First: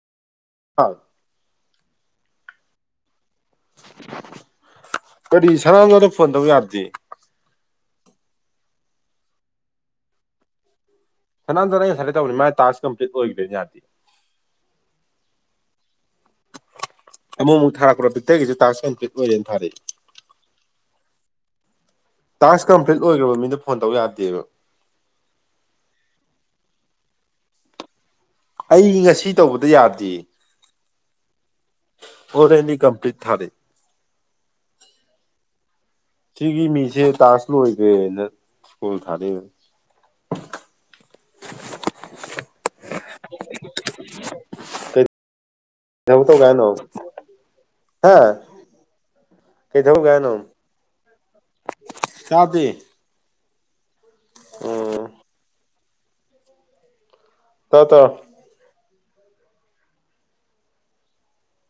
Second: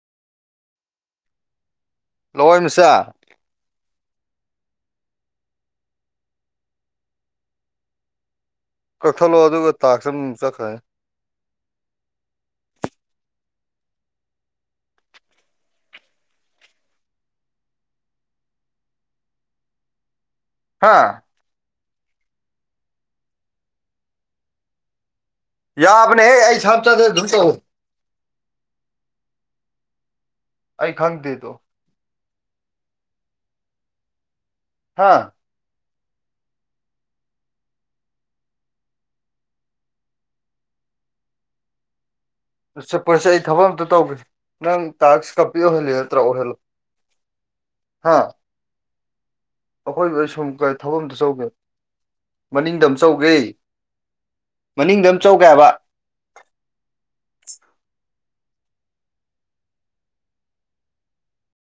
ꯍꯥꯎ ꯂꯋꯥꯏ ꯃꯆꯥ ꯀꯔꯤ ꯁꯅꯥꯅꯗ ꯐꯣꯟ ꯇꯧꯕ ꯌꯥꯗꯦ ꯀꯛꯊꯠꯂꯣ ꯑꯗꯨꯒ ꯇꯥꯛꯁ ꯑꯗꯨꯝ ꯆꯠꯈ꯭ꯔꯦ ꯁꯅꯥꯝꯗꯅ ꯑꯩ ꯁꯥꯏ ꯇꯕꯅꯤ ꯃꯥꯏ ꯇꯥꯛꯁ ꯀꯝꯄ꯭ꯠ ꯑꯣꯏꯈꯤꯕꯗꯅꯤ ꯌꯥꯔꯗꯤ ꯑꯃꯨꯛꯃꯨꯛꯥꯔꯛꯄ ꯤꯛꯇꯔꯒꯤꯁꯨ ꯇꯥꯛꯁ ꯀ꯭ꯠ ꯑꯣꯏꯔꯅ ꯊꯥꯔꯛꯏ ꯍꯥꯥ ꯇꯥꯛꯁ ꯀꯝꯄ꯭ꯂꯤꯠ ꯑꯣꯏꯈ꯭ꯔꯕ ꯃꯤꯅ ꯐꯣꯟ ꯇꯧ ꯌꯥꯗꯦꯕ ꯌꯥꯕꯅꯦ ꯑꯩ ꯁꯇ ꯑꯩ ꯉꯁꯤ ꯇꯧꯕꯗ ꯌꯥꯗ꯭ꯦ ꯑꯩ ꯈꯪꯗꯦ ꯇꯣ ꯑꯣꯔꯦꯅꯤ ꯀꯝꯄ꯭ꯂꯤꯠ ꯊꯥꯔꯦ ꯍꯥꯥ ꯁꯤꯒꯤ ꯃꯤꯁꯦ ꯇꯥꯁ ꯂꯣꯏꯗ꯭ꯔꯦꯅ ꯀꯀꯣꯜ ꯊꯥꯅꯩꯑꯕ ꯆꯦꯄꯔꯁꯦ ꯑꯩ ꯊꯕꯛ ꯑꯝꯇ ꯇꯧꯒꯦ ꯅꯪ ꯀꯩ ꯇ ꯄꯍ ꯅꯠꯇ꯭ꯔ ꯊꯕꯛ ꯇꯧꯒꯦ ꯑꯣꯍꯂꯣ ꯍꯥꯏꯅꯣ ꯍꯥ ꯀꯩ ꯊꯕꯛ ꯇꯧꯒꯦ ꯑꯩꯈꯣꯏꯕ ꯍꯥꯏꯅꯣ ꯁꯨꯝ ꯀꯥꯏ ꯊꯕꯛ ꯑꯝꯇ ꯆꯧꯒꯦ ꯇꯥꯗꯦ ꯃꯅꯤꯡꯗ ꯆꯧꯒꯦ ꯎꯝ ꯃꯅꯤꯡꯗ ꯑꯝ ꯆꯧꯒꯦ ꯍꯥꯏꯕ ꯇꯧꯔꯣ ꯇꯧꯔꯣ